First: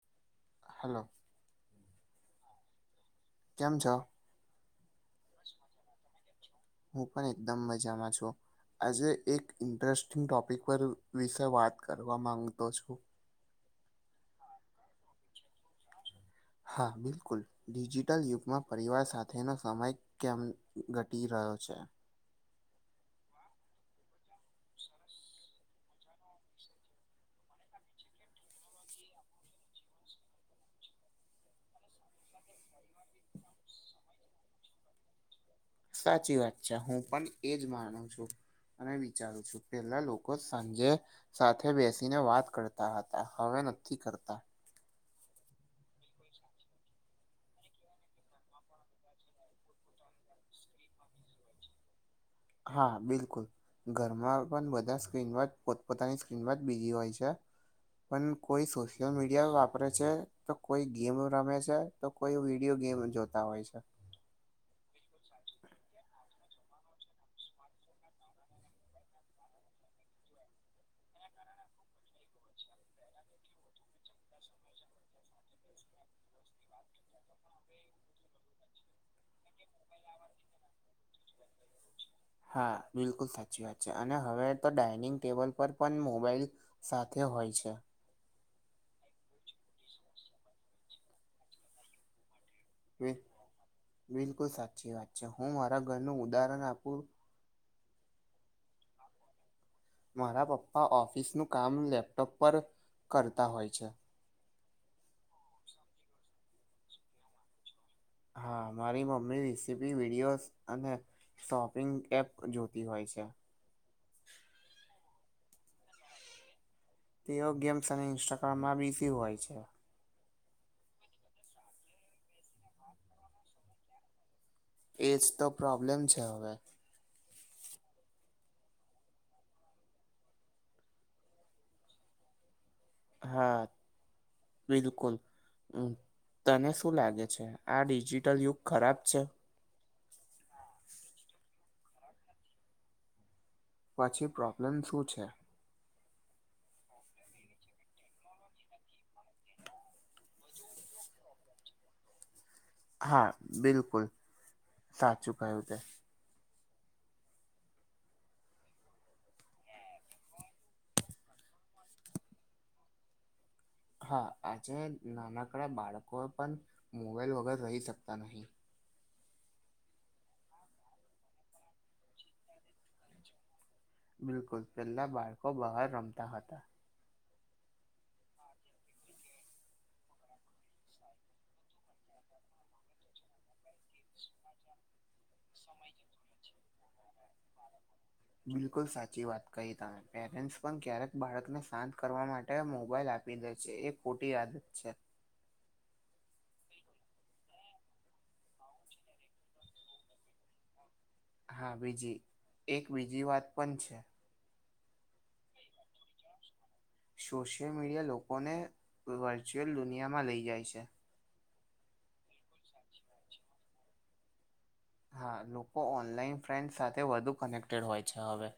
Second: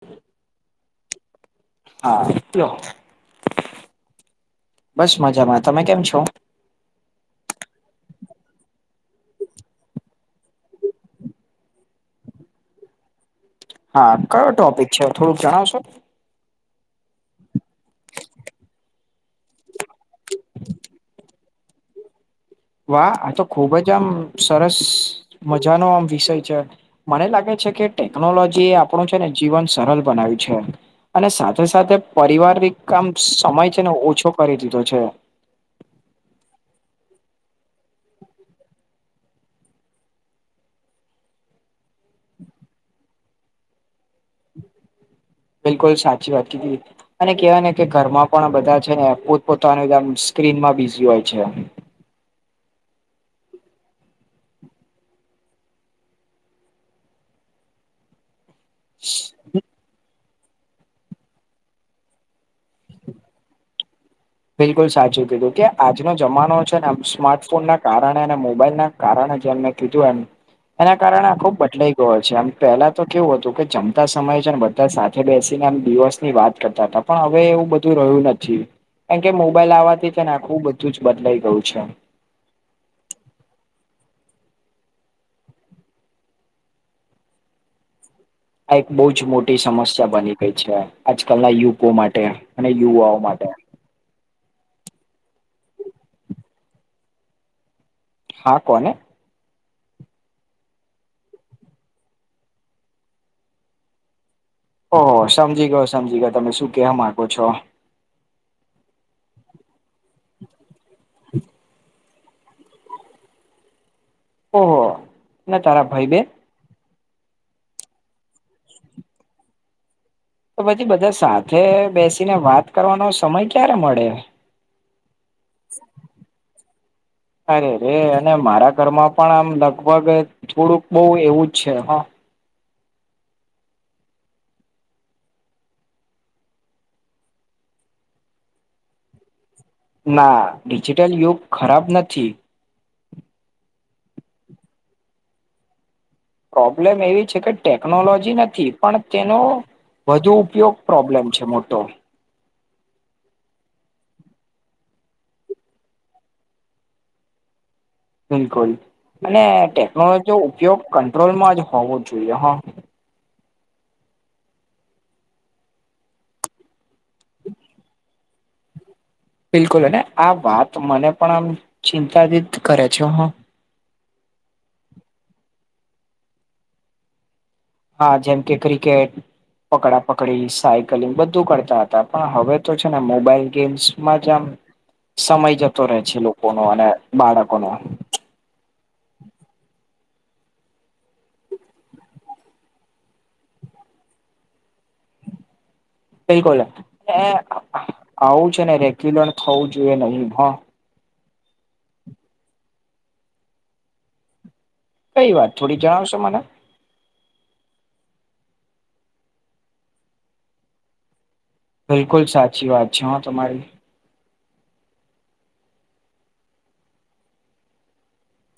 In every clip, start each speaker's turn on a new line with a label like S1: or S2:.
S1: હ [inaudible]
S2: હાલો.
S1: હા કયો?
S2: કેમ છો?
S1: બસ મજામાં, તમે કેમ છો?
S2: હું પણ એકદમ મજામાં છું. આજે એક ઇન્ટરેસ્ટિંગ ટોપિક પર વિશે વાત કરવા માંગતો છું.
S1: હા કયો ટોપિક છે થોડુંક જણાવશો?
S2: હા બિલકુલ, ડિજિટલ યુગમાં પરિવાર સાથેનો સમય કેમ ઘટી રહ્યો છે?
S1: વાહ આ તો ખુબ જ આમ સરસ મજાનો આમ વિષય છે. મને લાગે છે કે ટેકનોલોજી એ આપણું છે ને જીવન સરળ બનાય્યું છે. અને સાથે સાથે પરિવાર કામ સમય છે ને ઓછો કરી દીધો છે.
S2: સાચી વાત છે, હું પણ એજ માનું છું. અને વિચારું છું પેલા લોકો સાંજે સાથે બેસીને વાત કરતા હતા, હવે નથી કરતા.
S1: કોઈ કોઈ સાચી વાતી કીધી. અને કહેવાય ને કે ઘરમાં પણ બધા છે ને પોતપોતાનું આમ સ્ક્રીનમાં બીઝી હોય છે.
S2: હા બિલકુલ. ઘરમાં પણ બધા સ્ક્રીન પોતપોતાની સ્ક્રીન જ બીજી હોય છે. પણ કોઈ સોશિયલ મીડિયા વાપરે છે, તો કોઈ ગેમ રમે છે, તો કોઈ વિડીયો ગેમ જોતા હોય છે.
S1: બિલકુલ સાચું કીધું કે આજનો જમાનો છે ને સ્માર્ટફોન ના કારણે અને મોબાઈલ ના કારણ જ એમને કીધું એમ એના કારણે આ ખુબ બદલાઈ ગયો છે એમ પહેલા તો કેવું હતું કે જમતા સમય છે ને બ સાથે બેસીને દિવસ ની વાત કરતા હતા પણ હવે એવું બધું રહ્યું નથી. કારણ કે મોબાઈલ આવવાથી છેને આખું બધું જ બદલાઈ ગયું છે.
S2: હા બિલકુલ સાચી વાત છે અને હવે તો ડાઇનિંગ ટેબલ પર પણ મોબાઈલ સાથે હોય છે.
S1: આ એક બહુ જ મોટી સમસ્યા બની ગઈ છે, આજકાલના યુકો માટે. અને
S2: બિલ
S1: યુવાઓ માટે.
S2: બિલકુલ સાચી વાત છે હું મારા ઘરનું ઉદાહરણ આપું
S1: હા કોને
S2: મારા પપ્પા ઓફિસનું કામ લેપટોપ પર કરતા હોય છે.
S1: ઓહ સમજી ગયો, સમજી ગયો તમે શું કવા માંગો છો.
S2: હા મારી મમ્મી રેસીપી, વિડીયોસ અને શોપિંગ એપ જોતી હોય છે.
S1: ઓહો, ને તારા ભયબેન?
S2: તેઓ ગેમ્સ સાયન્સ ઇન્સ્ટાગ્રામમાં બીઝી હોય છે.
S1: તો પછી બધા સાથે બેસીને વાત કરવાનો સમય ક્યારે મળે?
S2: એજ તો પ્રોબ્લેમ છે હવે.
S1: અરે રે અને મારા ઘરમાં પણ આમ લગભગ થોડુંક બો એવું જ છે હા.
S2: હા બિલકુલ. હમમ તને શું લાગે છે આ ડિજિટલ યુગ ખરાબ છે?
S1: ના ડિજિટલ યુગ ખરાબ નથી.
S2: પછી પ્રોબ્લેમ શું છે?
S1: પ્રોબ્લેમ એ છે કે ટેકનોલોજી નથી પણ તેનો વધુ ઉપયોગ પ્રોબ્લેમ છે મોટો.
S2: હા બિલકુલ સાચું કહ્યું તે.
S1: બિલકુલ અને ટેકનોલોજીનો ઉપયોગ કંટ્રોલમાં જ હોવો જોઈએ હા.
S2: હા આજે નાનકડા બાળકો પણ મોબાઈલ વગર રહી શકતા નહી.
S1: બિલકુલ અને આ વાત મને પણ આમ ચિંતાજીત કરે છે હા.
S2: બિલકુલ પેલ્લા બાળકો બહાર રમતા હતા.
S1: હા જેમ કે ક્રિકેટ પકડા પકડી, સાયકલિંગ બધું કરતા હતા પણ હવે તો છે ને મોબાઈલ ગેમ્સમાં જ આમ
S2: [unintelligible]
S1: સમય જતો રહે છે લોકોનો અને બાળકોનો.
S2: બિલકુલ સાચી વાત કહી તમે પેરેન્ટ્સ પણ ક્યારેક બાળકને શાંત કરવા માટે મોબાઈલ આપ આપી દે છે એ ખોટી આદત છે.
S1: બિલકુલ અ આવું છે ને રેગ્યુલર થવું જોઈએ નહી હા.
S2: હા બીજી એક બીજી વાત પણ છે.
S1: કઈ વાત થોડી જણાવશો મને?
S2: સોશિયલ મીડિયા લોકોને વર્ચ્યુઅલ દુનિયામાં લઈ જાય છે.
S1: બિલકુલ સાચી વાત છે હા તમારી.
S2: હા લોકો ઓનલાઈન ફ્રેન્ડ સાથે વધુ કનેક્ટેડ હોય છે હવે.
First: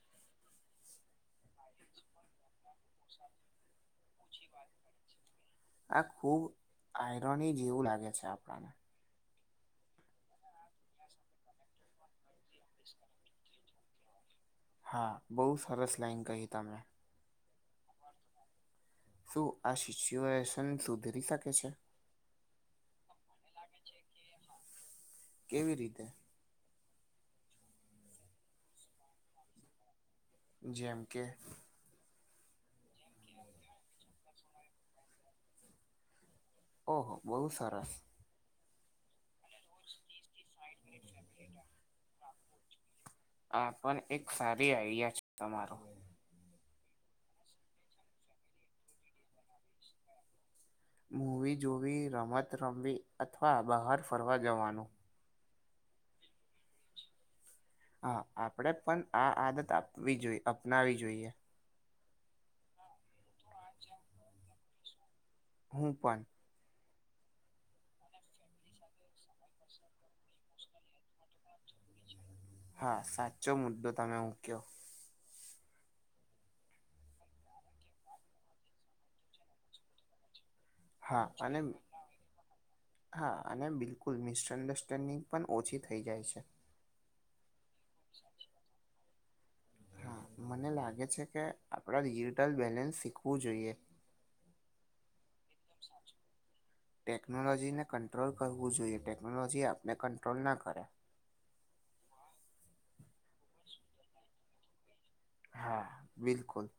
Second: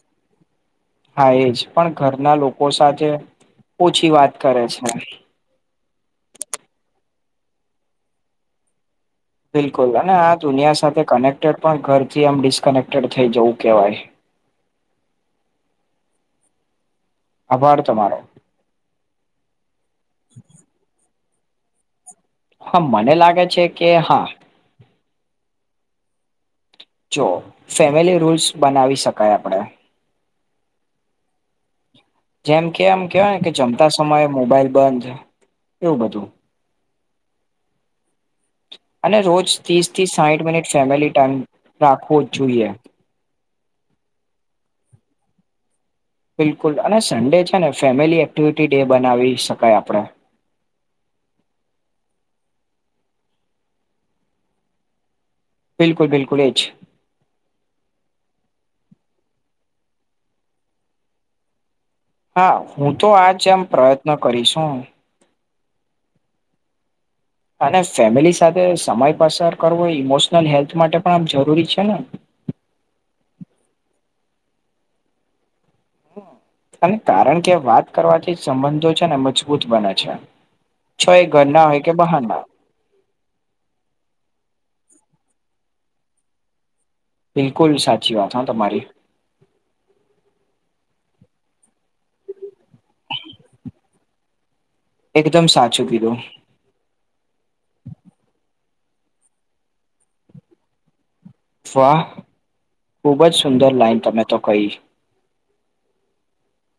S1: હા એજ પણ ઘરના લોકો સાથે ઓછી વાત કરે છે.
S2: આખુ આયરોનિક જેવું લાગે છે આપણાને
S1: બિલકુલ અને આ દુનિયા સાથે કનેક્ટેડ પણ ઘરથી આમ ડિસ્કનેક્ટેડ થઇ જવું કહેવાય.
S2: હા બો સરસ લાઈન કહી તમે.
S1: આભાર તમારો.
S2: શું આ સિચ્યુએશન સુધરી શકે છે?
S1: હા મને લાગે છે કે હા.
S2: કેવી રીતે?
S1: જો ફેમિલી રૂલ્સ બનાવી શકાય આપણે
S2: જેમ કે
S1: જેમ કે આમ કહેવાય ને કે જમતા સમયે મોબાઈલ બંધ એવું બધું.
S2: ઓહો બો સરસ.
S1: અને રોજ ત્રીસ થી સાહીઠ મિનિટ ફેમિલી ટાઈમ રાખવો જ જોઈએ.
S2: આ પણ એક સારી આઈડિયા છે તમારું.
S1: બિલકુલ અને સન્ડે છે ને ફેમિલી એક્ટિવિટી ડે બનાવી શકાય આપણે.
S2: મૂવી જોવી, રમત રમવી અથવા બહાર ફરવા જવાનું.
S1: બિલકુલ બિલકુલ એ જ.
S2: હા આપડે પણ આ આદત આપવી જોઈએ અપનાવી જોઈએ.
S1: હા. હું તો આ જેમ પ્રયત્ન કરીશું.
S2: હું પન.
S1: અને ફેમિલી સાથે સમય પસાર કરવો ઈમોશનલ હેલ્થ માટે પણ આમ જરૂરી છે ને.
S2: હા સાચો મુદ્દો તમે મૂક્યો.
S1: અને કારણ કે વાત કરવાથી સંબંધો છે ને મજબૂત બને છે. છો
S2: હા.
S1: એ
S2: અને
S1: ઘરના હોય કે બહારના
S2: હા. અને બિલકુલ મિસઅન્ડરસ્ટેન્ડિંગ પણ ઓછી થઈ જાય છે.
S1: બિલકુલ સાચી વાત હ તમારી.
S2: હા. મને લાગે છે કે આપણે રિયટલ બેલેન્સ શીખવું જોઈએ.
S1: એકદમ સાચું કીધું.
S2: ટેકનોલોજી ને કંટ્રોલ કરવું જોઈએ. ટેકનોલોજી આપને કંટ્રોલ ના કરે.
S1: વાહ! ખુબ જ સુંદર લાઈન તમે તો કહી.
S2: હા બિલકુલ.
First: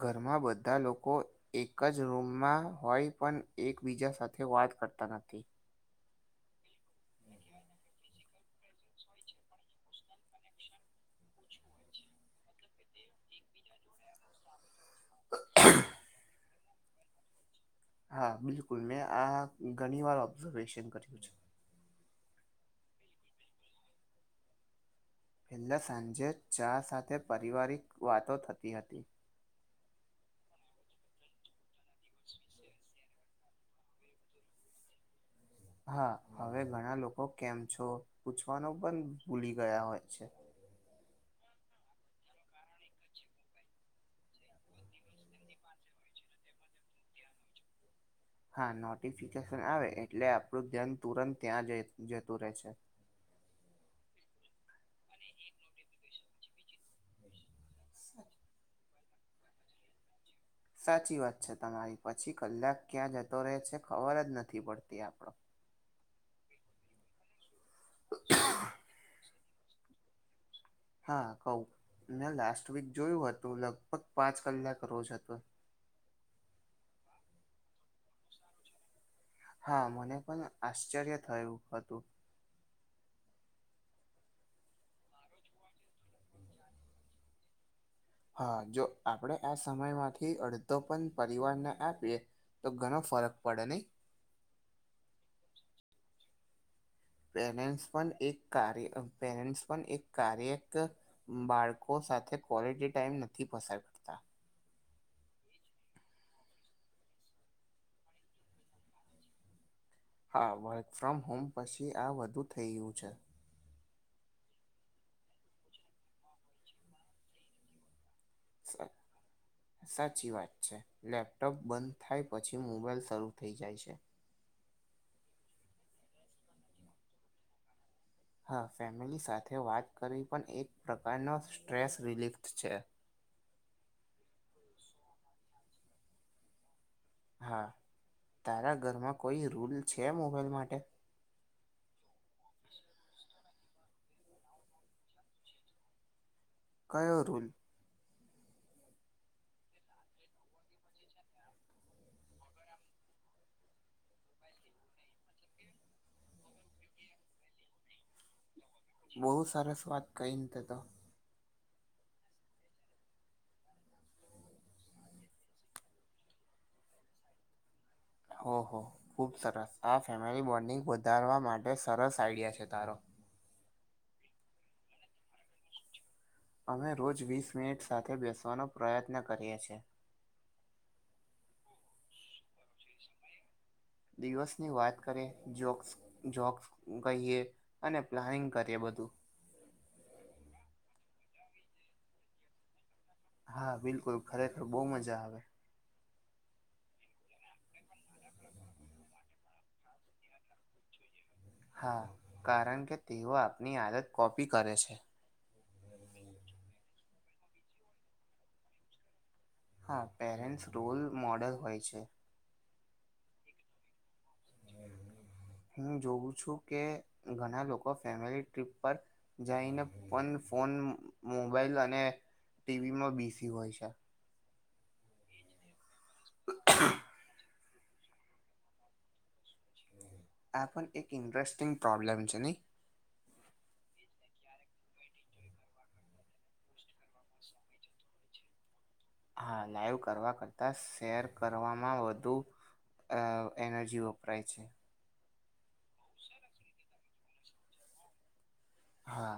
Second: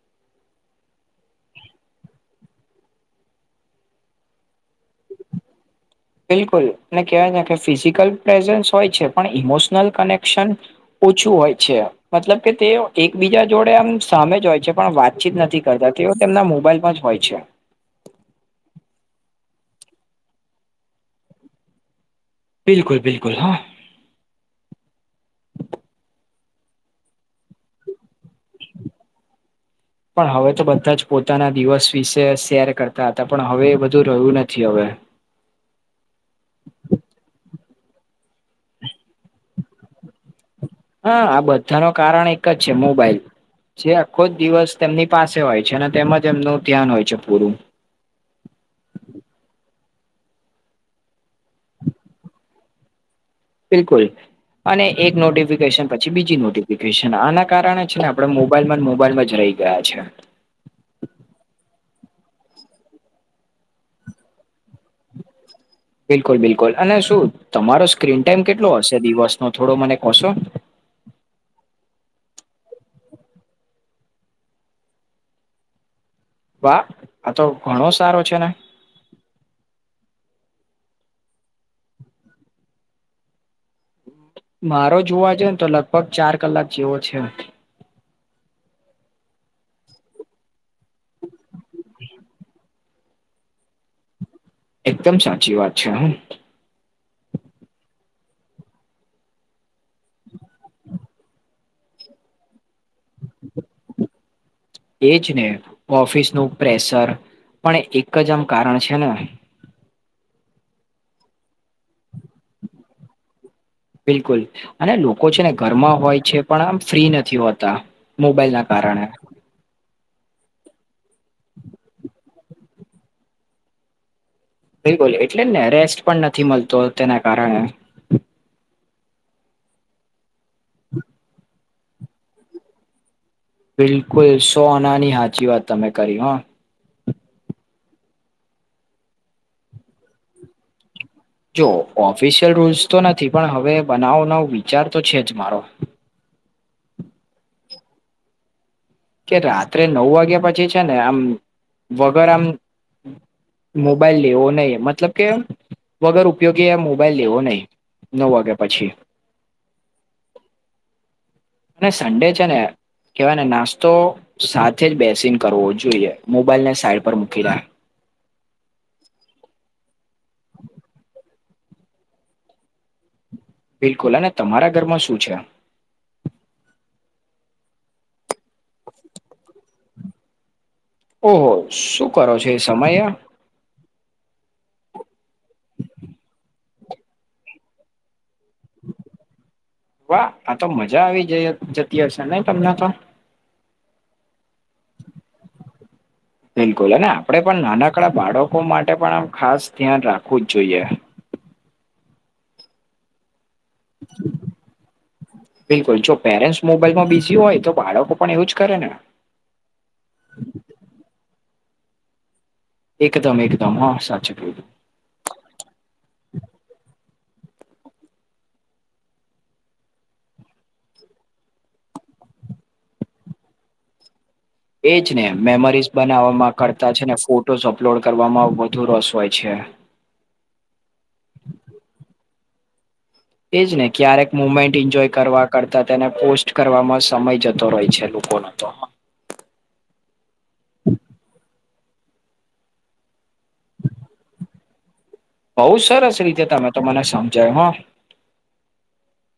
S2: ઘરમાં બધા લોકો એક જ રૂમમાં હોય પણ એકબીજા સાથે વાત કરતા નથી.
S1: બિલકુલ. અને કહેવાય ને કે ફિઝિકલ પ્રેઝટન્સ હોય છે પણ ઈમોશનલ કનેક્શન ઓછું હોય છે. મતલબ કે તે એકબીજા જોડે આમ સામે જ હોય છે પણ વાતચીત નથી કરતા, તેઓ તેમના મોબાઈલમાં જ હોય છે.
S2: હા બિલકુલ. મેં આ ઘણી વાર ઓબ્ઝર્વેશન કર્યું છે.
S1: બિલકુલ-બિલકુલ હા.
S2: પહેલાં સાંજે ચા સાથે પારિવારિક વાતો થતી હતી.
S1: પણ હવે તો બધા જ પોતાના દિવસ વિશે શેર કરતા હતા, પણ હવે એ બધું રહ્યું નથી હવે.
S2: હા. હવે ઘણા લોકો કેમ છો? પૂછવાનું પન ભૂલી ગયા હોય છે.
S1: હા. આ બધા નો કારણ એક જ છે મોબાઈલ. જે આખો જ દિવસ તેમની પાસે હોય છે, અને તેમાં જ એમનું ધ્યાન હોય છે પૂરું.
S2: હા. નોટિફિકેશન આવે એટલે આપણું ધ્યાન તુરંત ત્યાં જ જતું રહે છે.
S1: બિલકુલ. અને એક નોટિફિકેશન પછી બીજી નોટિફિકેશન. આના કારણે છે ને આપણે મોબ બાઈલ માંન મોબાઈલમાં જ રહી ગયા છે.
S2: સાચી વાત છે તમારી. પછી કલાક ક્યાં જતો રહે છે ખબર જ નથી પડતી આપણો.
S1: બિલકુલ-બિલકુલ. અને શું તમારો સ્ક્રીન ટાઈમ કેટલો હશે દિવસનો? થોડો મને કહશો?
S2: હા કહું. મેં લાસ્ટ વીક જોયું હતું, લગભગ પાંચ કલાક રોજ હતો.
S1: વાહ! આ તો ઘણો સારો છે ને.
S2: હા. મને પણ આશ્ચર્ય થયું હતું.
S1: મારો જોવા જાન તો લગભગ ચાર કલાક જેવો છે.
S2: હા. જો આપણે આ સમયમાંથી અડધો પણ પરિવારને આપીએ તો ઘણ ફરક પડે નહીં?
S1: એકદમ સાચી વાત છે હ.
S2: પેરેન્ટ્સ પણ એક કાર્ય, પેરેન્ટ્સ પણ એક કાર્યક બાળકો સાથે ક્વોલિટી ટાઈમ નથી પસાર કરતા
S1: એજ ને. ઓફિસ નું પ્રેશર પણ એક જ આમ કારણ છે ને.
S2: હા. વર્ક ફ્રોમ હોમ પછી આ વધુ થઈ ગયું છે.
S1: બિલકુલ. અને લોકો છે ને ઘરમાં હોય છે, પણ આમ ફ્રી નથી હોતા. મોબાઈલ ના કારણે.
S2: સાચી વાત છે. લેપટોપ બંધ થાય પછી મોબાઈલ શરૂ થઈ જાય છે.
S1: બિલકુલ એટલે જ ને રેસ્ટ પણ નથી મળતો તેના કારણે.
S2: હા. ફેમિલી સાથે વાત કરવી પણ એક પ્રકારનો સ્ટ્રેસ રિલીફ છે.
S1: બિલકુલ સો આના ની હાચી વાત તમે કહિ હા.
S2: હા તારા ઘરમાં કોઈ રૂલ છે મોબાઈલ માટે?
S1: જો ઓફિશિયલ રૂલ્સ તો નથી પણ હવે બનાવવાનો વિચાર તો છે જ મારો.
S2: કયો રુલ?
S1: કે રાત્રે નવ વાગ્યા પછી છે ને આમ વગર આમ મોબાઈલ લેવો નહીં મતલબ કે વગર ઉપયોગી એ મોબાઈલ લેવો નહીં. નવ વાગ્યા પછી
S2: બો સરસ વાત કહીને તે તો.
S1: અને સન્ડે છે ને કેહવાય ને નાસ્તો સાથે જ બેસીને કરવો જોઈએ મોબાઈલ ને સાઈડ પર મૂકી રા
S2: હો હો ખૂબ સરસ આ ફેમિલી બોન્ડિંગ વધારવા માટે સરસ આઈડિયા છે તારો.
S1: બિલકુલ અને તમારા ઘરમાં શું છે?
S2: અમે રોજ વીસ મિનિટ સાથે બેસવાનો પ્રયત્ન કરીએ છીએ.
S1: ઓહો શું કરો છો એ સમયે?
S2: દિવસની વાત કરે જોક્સ જોક્સ કહીએ. અને પ્લાનિંગ કરીએ બધું.
S1: વાહ આ તો મજા આવી જ જતી હશે ને તમને તો
S2: હા બિલકુલ ખરેખર બો મજા આવે.
S1: બિલકુલ અને આપડે પણ નાનકડા બાળકો માટે પણ આમ ખાસ ધ્યાન રાખવું જ જોઈએ.
S2: હા કારણ કે તેઓ આપની આદત કોપી કરે છે.
S1: બિલકુલ જો પેરેન્ટ્સ મોબાઈલમાં બીઝી હોય તો બાળકો પણ એવું જ કરે ને.
S2: હા પેરેન્ટ્સ રોલ મોડલ હોય છે.
S1: એકદમ એકદમ હા સાચુ કહ્યું.
S2: હું જોઉ છું કે ઘણા લોકો ફેમિલી ટ્રીપ પર જઈને પણ ફોન, મોબાઈલ અને ટીવીમાં બીઝી હોય છે.
S1: એજ ને મેમરીઝ બનાવવામાં કરતા છે ને ફોટ ફોટોઝ અપલોડ કરવામાં વધુ રસ હોય છે.
S2: આ પણ એક ઇન્ટરેસ્ટિંગ પ્રોબ્લેમ છે નઈ.
S1: એજ ને ક્યારેક મુમેન્ટ એન્જોય કરવા કરતાં તેને પોસ્ટ કરવામાં સમય જતો રહેય છે લોક કોના તો?
S2: હા લાઈવ કરવા કરતાં શેર કરવામાં વધુ અ એનર્જી વપરાય છે.
S1: બઉ સરસ રીતે તમે તો મને સમજાવયુ હા.
S2: હા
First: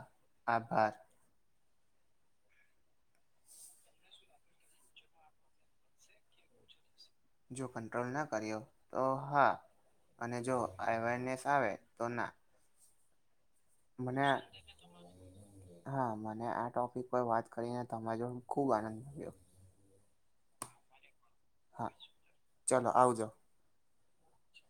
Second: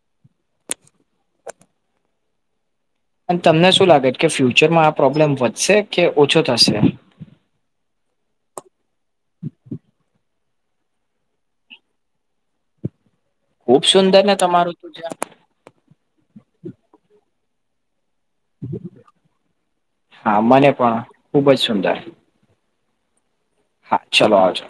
S2: આભાર.
S1: અને તમને શું લાગે કે ફ્યુચરમાં આ પ્રોબ્લેમ વધશે કે ઓછો થશે?
S2: જો કંટ્રોલ ના કર્યો તો હા અને જો અવેરનેસ આવે તો ના.
S1: ખુબ સુંદર
S2: મને
S1: ને તમારું તો જ્યાં
S2: હા મને આ ટોપિક પર વાત કરીને તમારી જોડે ખૂબ આનંદ આવ્યો.
S1: હા મને પણ ખુબ જ
S2: હા
S1: સુંદર.
S2: ચલો આવજો.
S1: હા ચલો આવજો.